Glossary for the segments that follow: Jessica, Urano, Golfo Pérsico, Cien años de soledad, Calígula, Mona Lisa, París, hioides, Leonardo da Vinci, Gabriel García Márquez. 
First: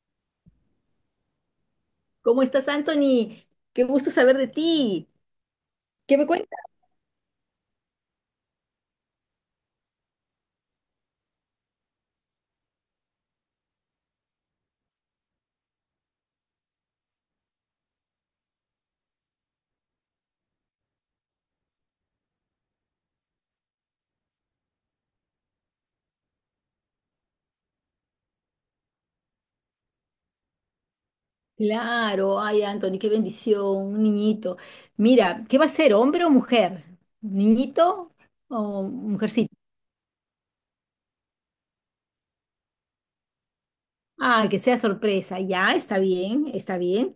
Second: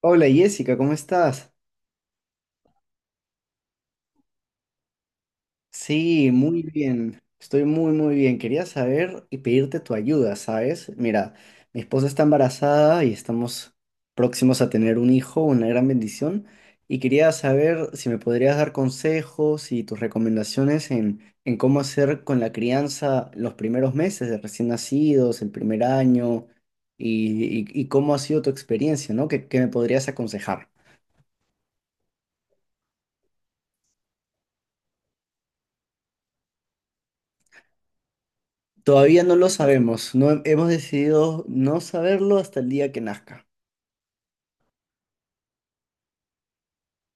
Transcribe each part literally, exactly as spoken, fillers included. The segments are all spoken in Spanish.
Hola Jessica, ¿cómo estás? ¿Cómo estás, Anthony? Qué gusto saber de ti. ¿Qué me Sí, cuentas? muy bien. Estoy muy, muy bien. Quería saber y pedirte tu ayuda, ¿sabes? Mira, mi esposa está embarazada y estamos próximos a tener un hijo, una gran bendición. Y quería saber si me podrías dar consejos y tus recomendaciones en, en cómo hacer con la crianza los primeros meses de recién nacidos, el primer año, y, y- y cómo ha sido tu experiencia, ¿no? ¿Qué, qué me podrías aconsejar? Claro, ay, Anthony, qué bendición, un niñito. Mira, ¿qué va a ser, hombre o mujer? ¿Niñito o Todavía no lo mujercita? sabemos, no hemos decidido no saberlo hasta el día que nazca. Ah, que sea sorpresa, ya, está bien, está bien.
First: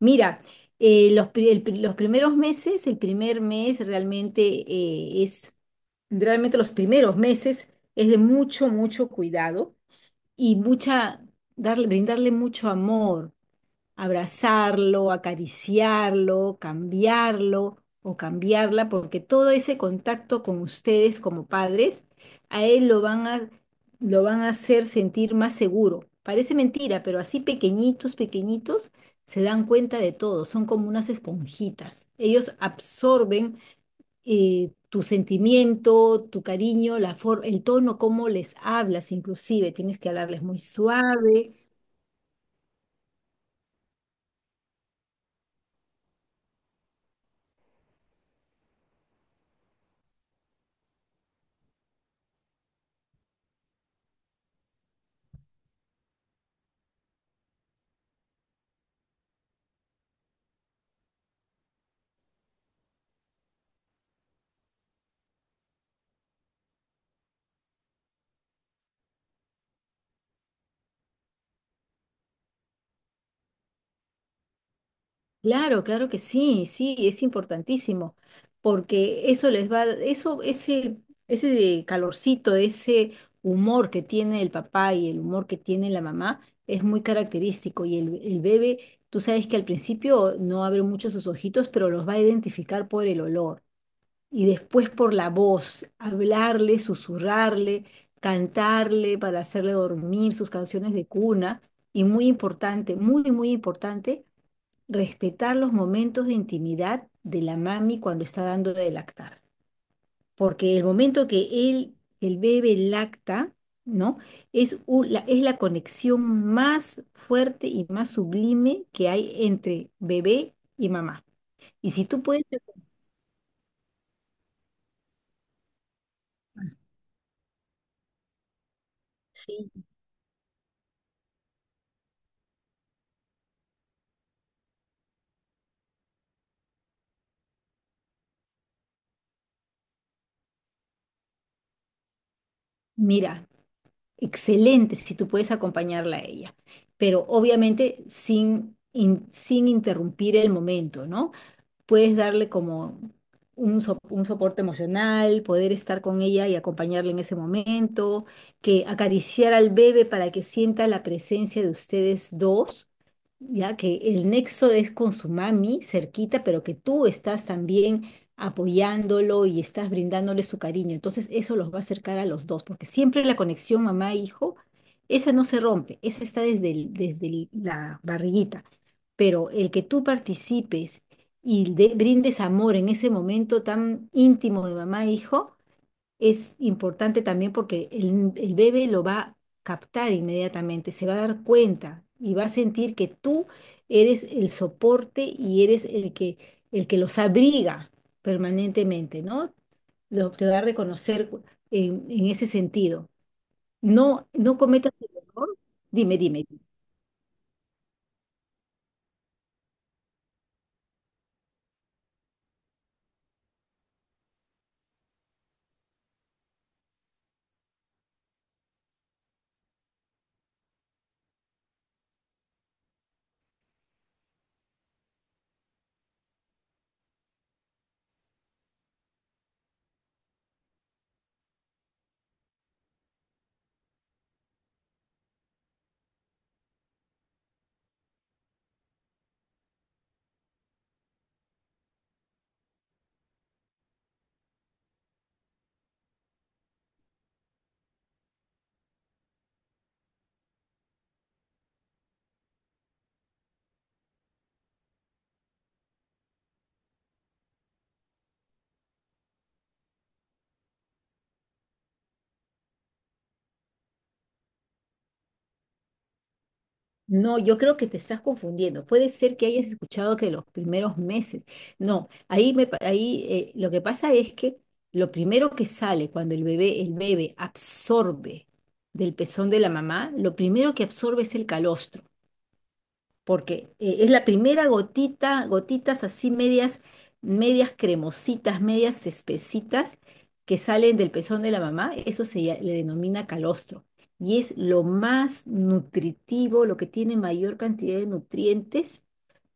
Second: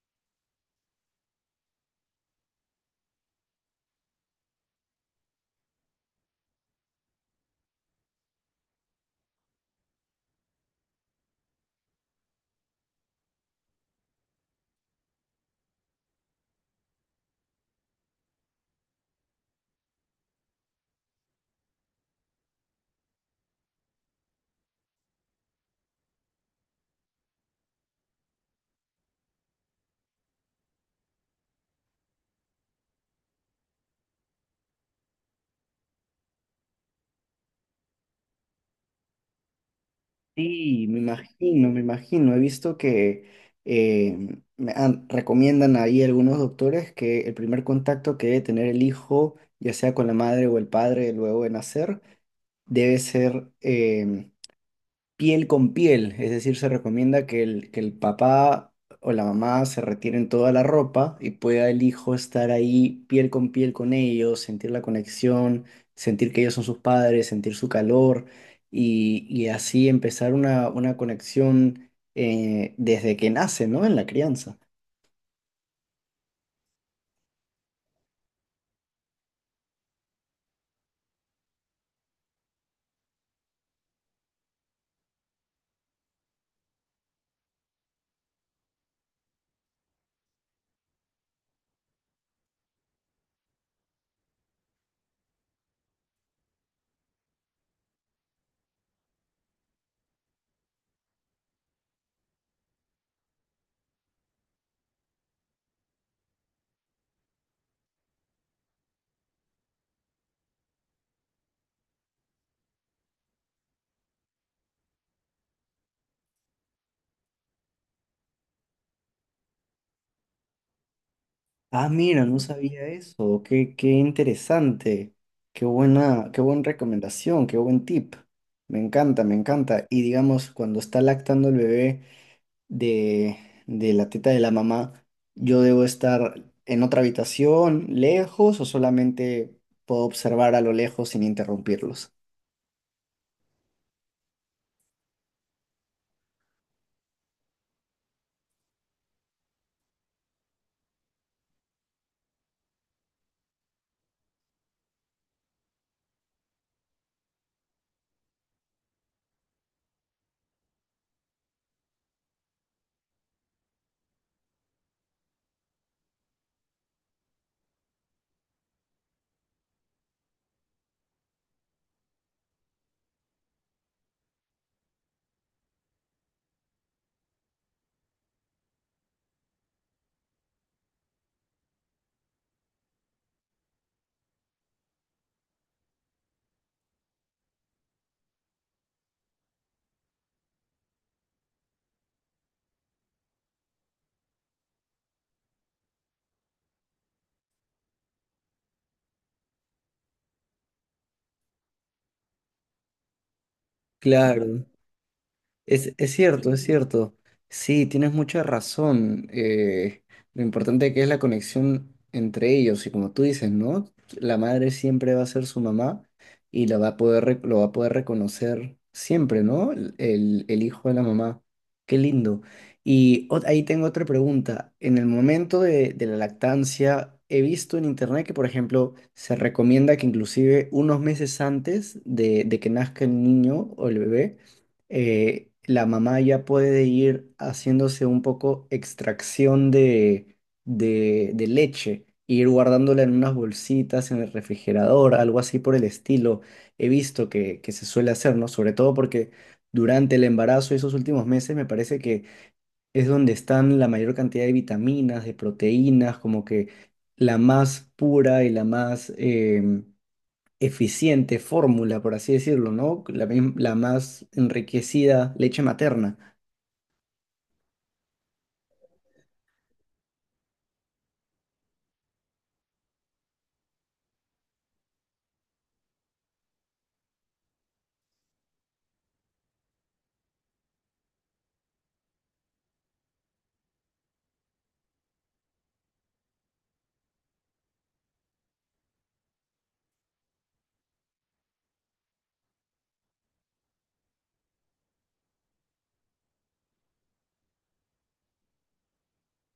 Mira, eh, los, pri- el pri- los primeros meses, el primer mes realmente eh, es, realmente los primeros meses es de mucho, mucho cuidado y mucha, darle, brindarle mucho amor. Abrazarlo, acariciarlo, cambiarlo o cambiarla, porque todo ese contacto con ustedes como padres, a él lo van a, lo van a hacer sentir más seguro. Parece mentira, pero así pequeñitos, pequeñitos, se dan cuenta de todo, son como unas esponjitas. Ellos absorben eh, tu sentimiento, tu cariño, la for- el tono, cómo les hablas, inclusive tienes que hablarles muy Sí, me suave. imagino, me imagino. He visto que eh, me han- recomiendan ahí algunos doctores que el primer contacto que debe tener el hijo, ya sea con la madre o el padre luego de nacer, debe ser em, piel con piel, es decir, se recomienda que el, que el papá o la mamá se retiren toda la ropa y pueda el hijo estar ahí piel con piel con ellos, sentir la conexión, sentir que ellos son sus padres, sentir su calor y, y así empezar una, una conexión eh, desde que nace, ¿no? En la crianza. Claro, claro que sí, sí, es importantísimo, porque eso les va, eso, ese, ese calorcito, ese humor que tiene el papá y el humor que tiene la mamá es muy característico. Y el, el bebé, tú sabes que al principio no abre mucho sus ojitos, pero los va a identificar por el olor y después por la voz, hablarle, susurrarle, cantarle para hacerle dormir sus canciones de cuna. Y muy importante, muy, muy importante respetar los momentos de intimidad de la mami cuando está dando de lactar, porque el momento que él, el bebé lacta, ¿no? Es, u- la, es la conexión más fuerte y más sublime que hay entre bebé y mamá. Ah, Y si tú mira, no puedes, sabía eso. Qué, qué interesante. Qué buena, qué buena recomendación, qué buen tip. Me encanta, me sí, encanta. Y digamos, cuando está lactando el bebé de, de la teta de la mamá, ¿yo debo estar en otra habitación, lejos, o solamente puedo observar a lo lejos sin interrumpirlos? mira, excelente si tú puedes acompañarla a ella, pero obviamente sin, in- sin interrumpir el momento, ¿no? Puedes darle como un, so- un soporte emocional, poder estar con ella y acompañarla en ese momento, que acariciar al bebé para que sienta la presencia de ustedes dos ya que el nexo es con su mami cerquita, pero que tú estás también apoyándolo y estás brindándole su cariño. Entonces eso los va a acercar a los dos, porque siempre la conexión mamá-hijo, esa no se rompe, esa está desde el- desde el- la barriguita. Pero el que tú participes y de- brindes amor en ese momento tan íntimo de mamá-hijo, es importante también porque el, el bebé lo va a captar inmediatamente, se va a dar cuenta y va a sentir que tú eres el soporte y eres el que, el que los abriga permanentemente, ¿no? Lo, te va a reconocer en, en ese sentido. No, no Claro. cometas el error. Es, es Dime, dime. cierto, es cierto. Sí, tienes mucha razón. Eh, lo importante que es la conexión entre ellos. Y como tú dices, ¿no? La madre siempre va a ser su mamá y la va a poder, rec- lo va a poder reconocer siempre, ¿no? El, el- el hijo de la mamá. Qué lindo. Y ot- ahí tengo otra pregunta. En el momento de, de la lactancia, he visto en internet que, por ejemplo, se recomienda que inclusive unos meses antes de de que nazca el niño o el bebé, eh, la mamá ya puede ir haciéndose un poco extracción de, de, de leche, ir guardándola en unas bolsitas en el refrigerador, algo así por el estilo. He visto que, que se suele hacer, ¿no? Sobre todo porque durante el embarazo y esos últimos meses me parece que es donde están la mayor cantidad de vitaminas, de proteínas, como que la más pura y la más... em, eficiente fórmula, por así decirlo, ¿no? La, mim- la más enriquecida leche materna. No, yo creo que te estás confundiendo. Puede ser que hayas escuchado que los primeros meses. No, ahí, me, pa- ahí eh, lo que pasa es que lo primero que sale cuando el bebé, el bebé absorbe del pezón de la mamá, lo primero que absorbe es el calostro porque eh, es la primera gotita, gotitas así medias, medias cremositas, medias espesitas que salen del pezón de la mamá, eso se ya- le denomina calostro. Y es lo más nutritivo, lo que tiene mayor cantidad de nutrientes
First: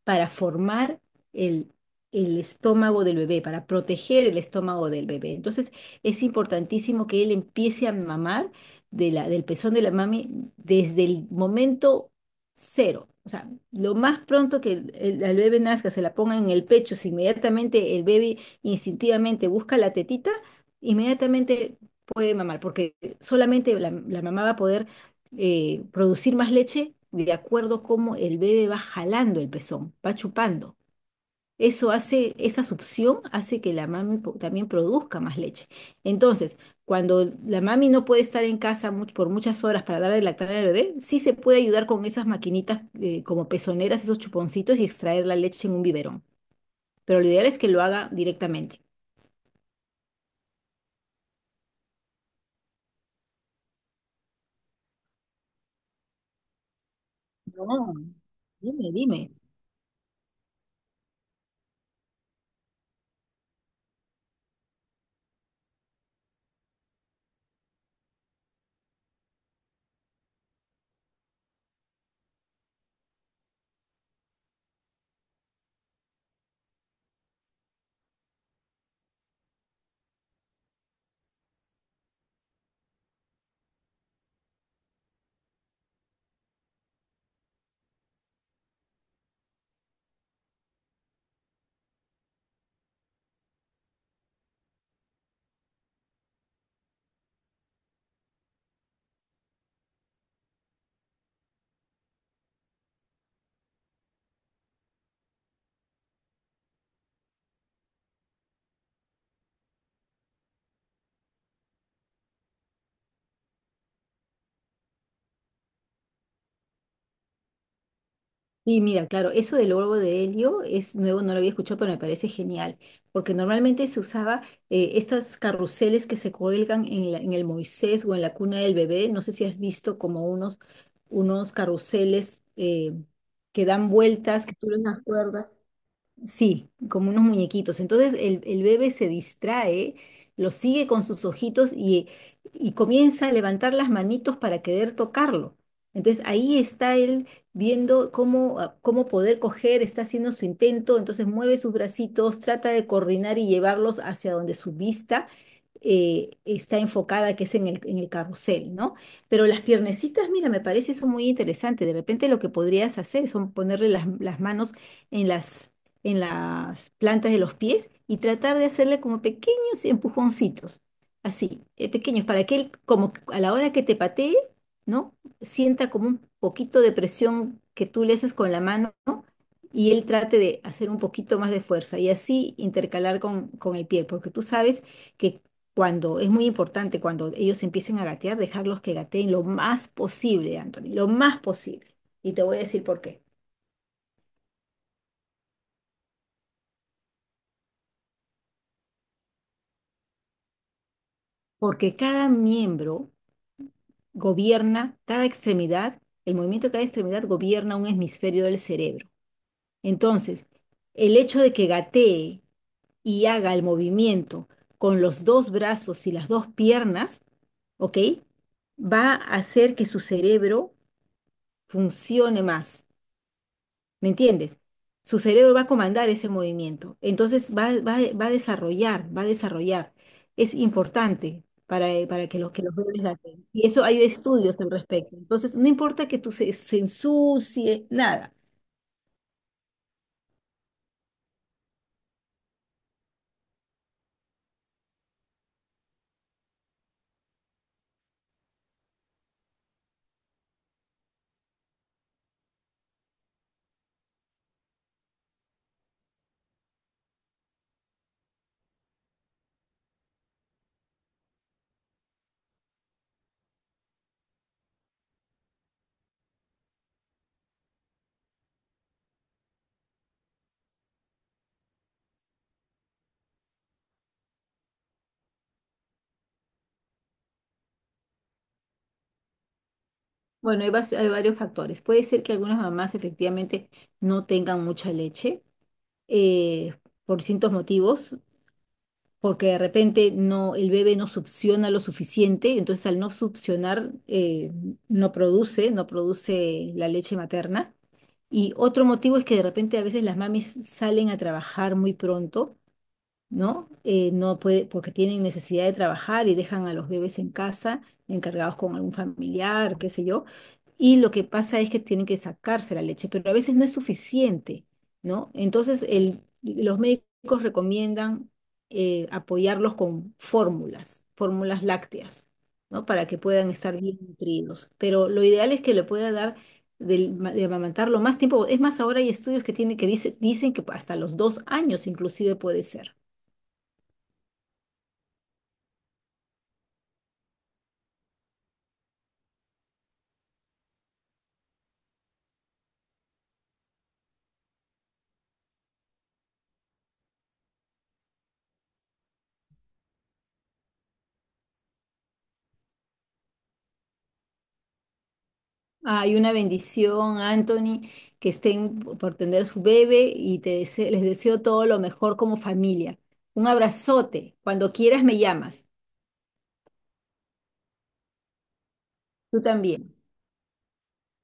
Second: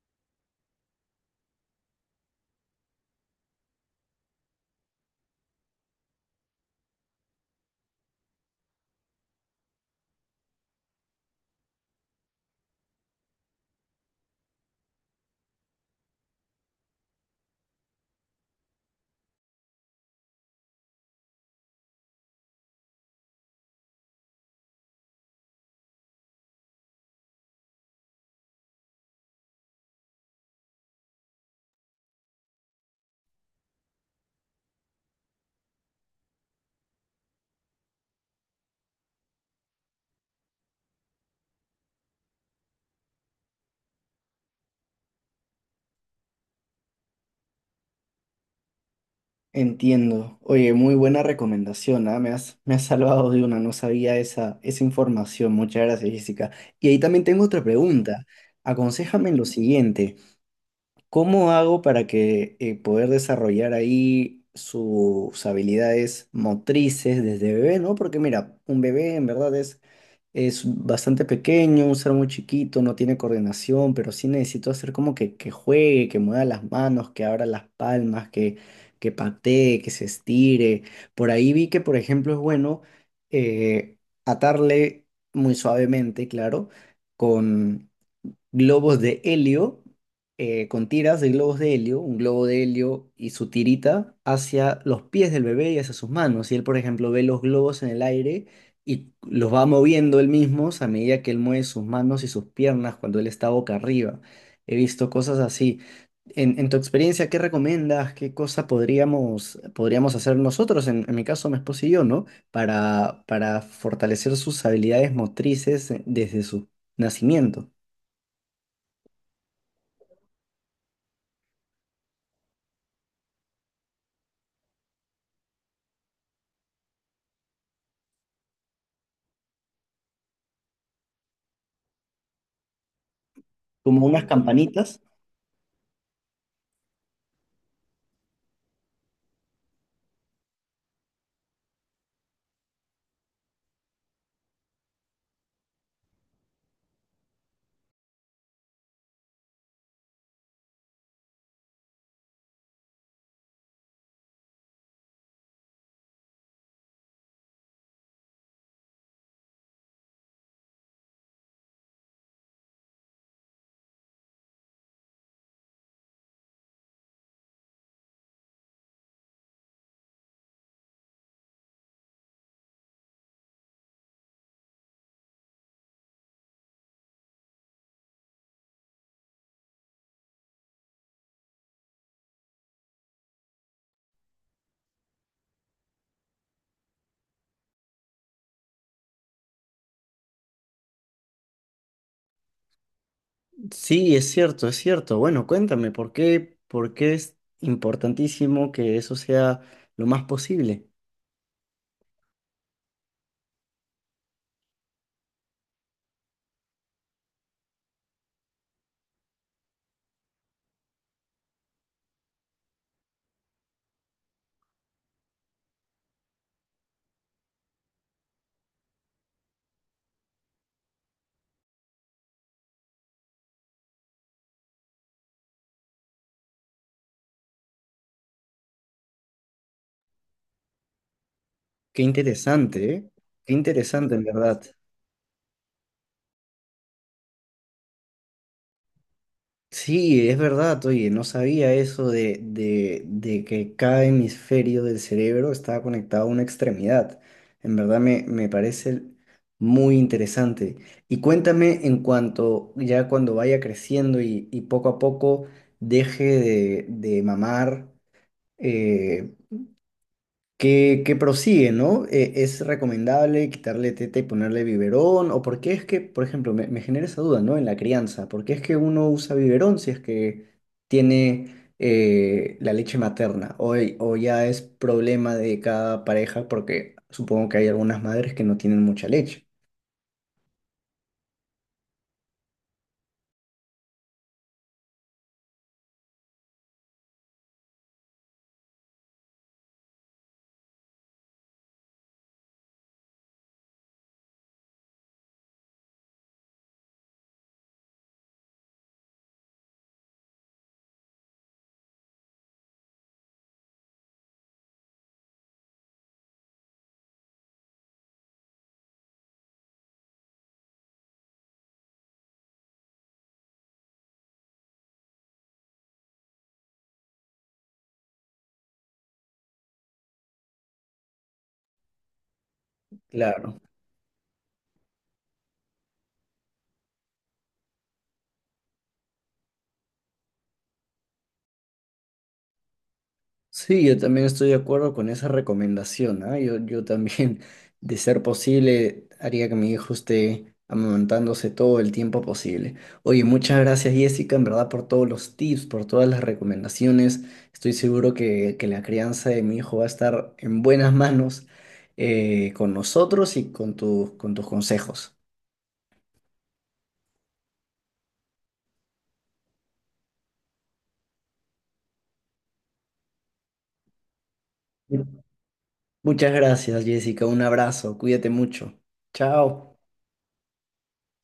para formar el, el estómago del bebé, para proteger el estómago del bebé. Entonces, es importantísimo que él empiece a mamar de la, del pezón de la mami desde el momento cero. O sea, lo más pronto que el, el- el bebé nazca, se la ponga en el pecho, si inmediatamente el bebé instintivamente busca la tetita, inmediatamente puede mamar, porque solamente la, la mamá va a poder eh, producir más leche de acuerdo a cómo el bebé va jalando el pezón, va chupando. Eso hace, esa succión hace que la mami po- también produzca más leche. Entonces, cuando la mami no puede estar en casa mu- por muchas horas para dar de lactar al bebé, sí se puede ayudar con esas maquinitas eh, como pezoneras, esos chuponcitos y extraer la leche en un biberón. Pero lo ideal es que lo haga directamente. Entiendo. Oye, muy buena recomendación, ¿ah? Me has, me has salvado de una, no sabía esa, esa información. Muchas gracias, Jessica. Y ahí también tengo otra No, pregunta. dime, Aconséjame dime. en lo siguiente. ¿Cómo hago para que eh, poder desarrollar ahí sus habilidades motrices desde bebé, ¿no? Porque mira, un bebé en verdad es. Es bastante pequeño, un ser muy chiquito, no tiene coordinación, pero sí necesito hacer como que, que juegue, que mueva las manos, que abra las palmas, que, que patee, que se estire. Por ahí vi que, por ejemplo, es bueno eh, atarle muy suavemente, claro, con globos de helio, eh, con tiras de globos de helio, un globo de helio y su tirita hacia los pies del bebé y hacia sus manos. Y él, por ejemplo, ve los globos en el aire y los va moviendo él mismo a medida que él mueve sus manos y sus piernas cuando él está boca arriba. He visto cosas así. En, en tu experiencia, ¿qué recomiendas? ¿Qué cosa podríamos, podríamos hacer nosotros, en, en mi caso, mi esposo y yo, ¿no? Para, para fortalecer sus habilidades motrices eh, desde su nacimiento. Sí, mira, claro, eso del globo de helio es nuevo, no lo había escuchado, pero me parece genial, porque normalmente se usaba eh, estas carruseles que se cuelgan en, la- en el Moisés o en la cuna del bebé, no sé si has visto como unos, unos carruseles eh, que dan Como unas vueltas, que tú las. campanitas. Sí, como unos muñequitos. Entonces el, el bebé se distrae, lo sigue con sus ojitos y, y comienza a levantar las manitos para querer tocarlo. Entonces ahí está él viendo cómo, ah, cómo poder coger, está haciendo su intento, entonces mueve sus bracitos, trata de coordinar y llevarlos hacia donde su vista eh, está enfocada, que es en el, en el carrusel, ¿no? Pero las piernecitas, mira, me parece eso muy interesante. De repente lo que podrías hacer son ponerle las, las manos en las, en las plantas de los pies y tratar de hacerle como pequeños empujoncitos, así, eh, pequeños, para que él, como que a la hora que te patee, ¿no? Sienta como un poquito de presión que tú le haces con la mano, ¿no? Y él trate de hacer un poquito más de fuerza y así intercalar con, con el pie, porque tú sabes que cuando es muy importante, cuando ellos empiecen a gatear, dejarlos que gateen lo más posible, Anthony, lo más posible. Y te voy a decir por qué. Sí, es cierto, es cierto. Bueno, cuéntame, ¿por qué, por qué es importantísimo que eso sea lo más posible? Porque cada miembro gobierna cada extremidad, el movimiento de cada extremidad gobierna un hemisferio del cerebro. Entonces, el hecho de que gatee y haga el movimiento con los dos brazos y las dos piernas, ¿ok? Va a hacer que su cerebro funcione más. ¿Me entiendes? Su cerebro va a comandar ese movimiento. Entonces va, va- va a desarrollar, va a desarrollar. Es importante para, Qué eh, para que los que los vean interesante, les ¿eh? late. Qué Y eso hay interesante, en estudios verdad. al respecto. Entonces, no importa que tú se, se ensucie, nada. Sí, es verdad, oye, no sabía eso de, de, de que cada hemisferio del cerebro estaba conectado a una extremidad. En verdad me, me parece muy interesante. Y cuéntame en cuanto, ya cuando vaya creciendo y, y poco a poco deje de, de mamar, eh, que, que prosigue, ¿no? Eh, ¿es recomendable quitarle teta y ponerle biberón? ¿O por qué es que, por ejemplo, me, me genera esa duda, ¿no? En la crianza, ¿por qué es que uno usa biberón si es que tiene eh, la leche materna? O, o ya es problema de cada pareja porque supongo que hay algunas madres que no tienen mucha leche. Bueno, hay, vas- hay varios factores. Puede ser que algunas mamás efectivamente no tengan mucha leche eh, por distintos motivos. Porque de repente no, el bebé no succiona lo suficiente, entonces al no succionar eh, no produce, no produce la leche materna. Y otro motivo es que de repente a veces las mamis salen a trabajar muy pronto, ¿no? Eh, no puede, porque tienen necesidad de trabajar y dejan a los bebés en casa, encargados con algún familiar, qué sé yo, y lo que pasa es que tienen que sacarse la leche, pero a veces no es suficiente, ¿no? Entonces, el, los médicos recomiendan eh, apoyarlos con fórmulas, fórmulas lácteas, ¿no? Para que puedan Claro. estar bien nutridos, pero lo ideal es que le pueda dar... del ma- De, amamantarlo más tiempo. Es más, ahora hay estudios que, tiene, que dice- dicen que hasta los dos años inclusive puede ser. Sí, yo también estoy de acuerdo con esa recomendación, ¿ah? Yo, yo también, de ser posible, haría que mi hijo esté amamantándose todo el tiempo posible. Oye, muchas gracias, Jessica, en verdad, por todos los tips, por todas las recomendaciones. Estoy seguro que, que la crianza de mi hijo va a estar en buenas manos eh, con nosotros y con tus con tus consejos. Hay una bendición, Anthony, que estén por tener su bebé y te dese- les deseo todo lo mejor como familia. Un abrazote. Cuando quieras me llamas. Muchas gracias, Jessica. Un abrazo. Cuídate mucho. Tú Chao. también.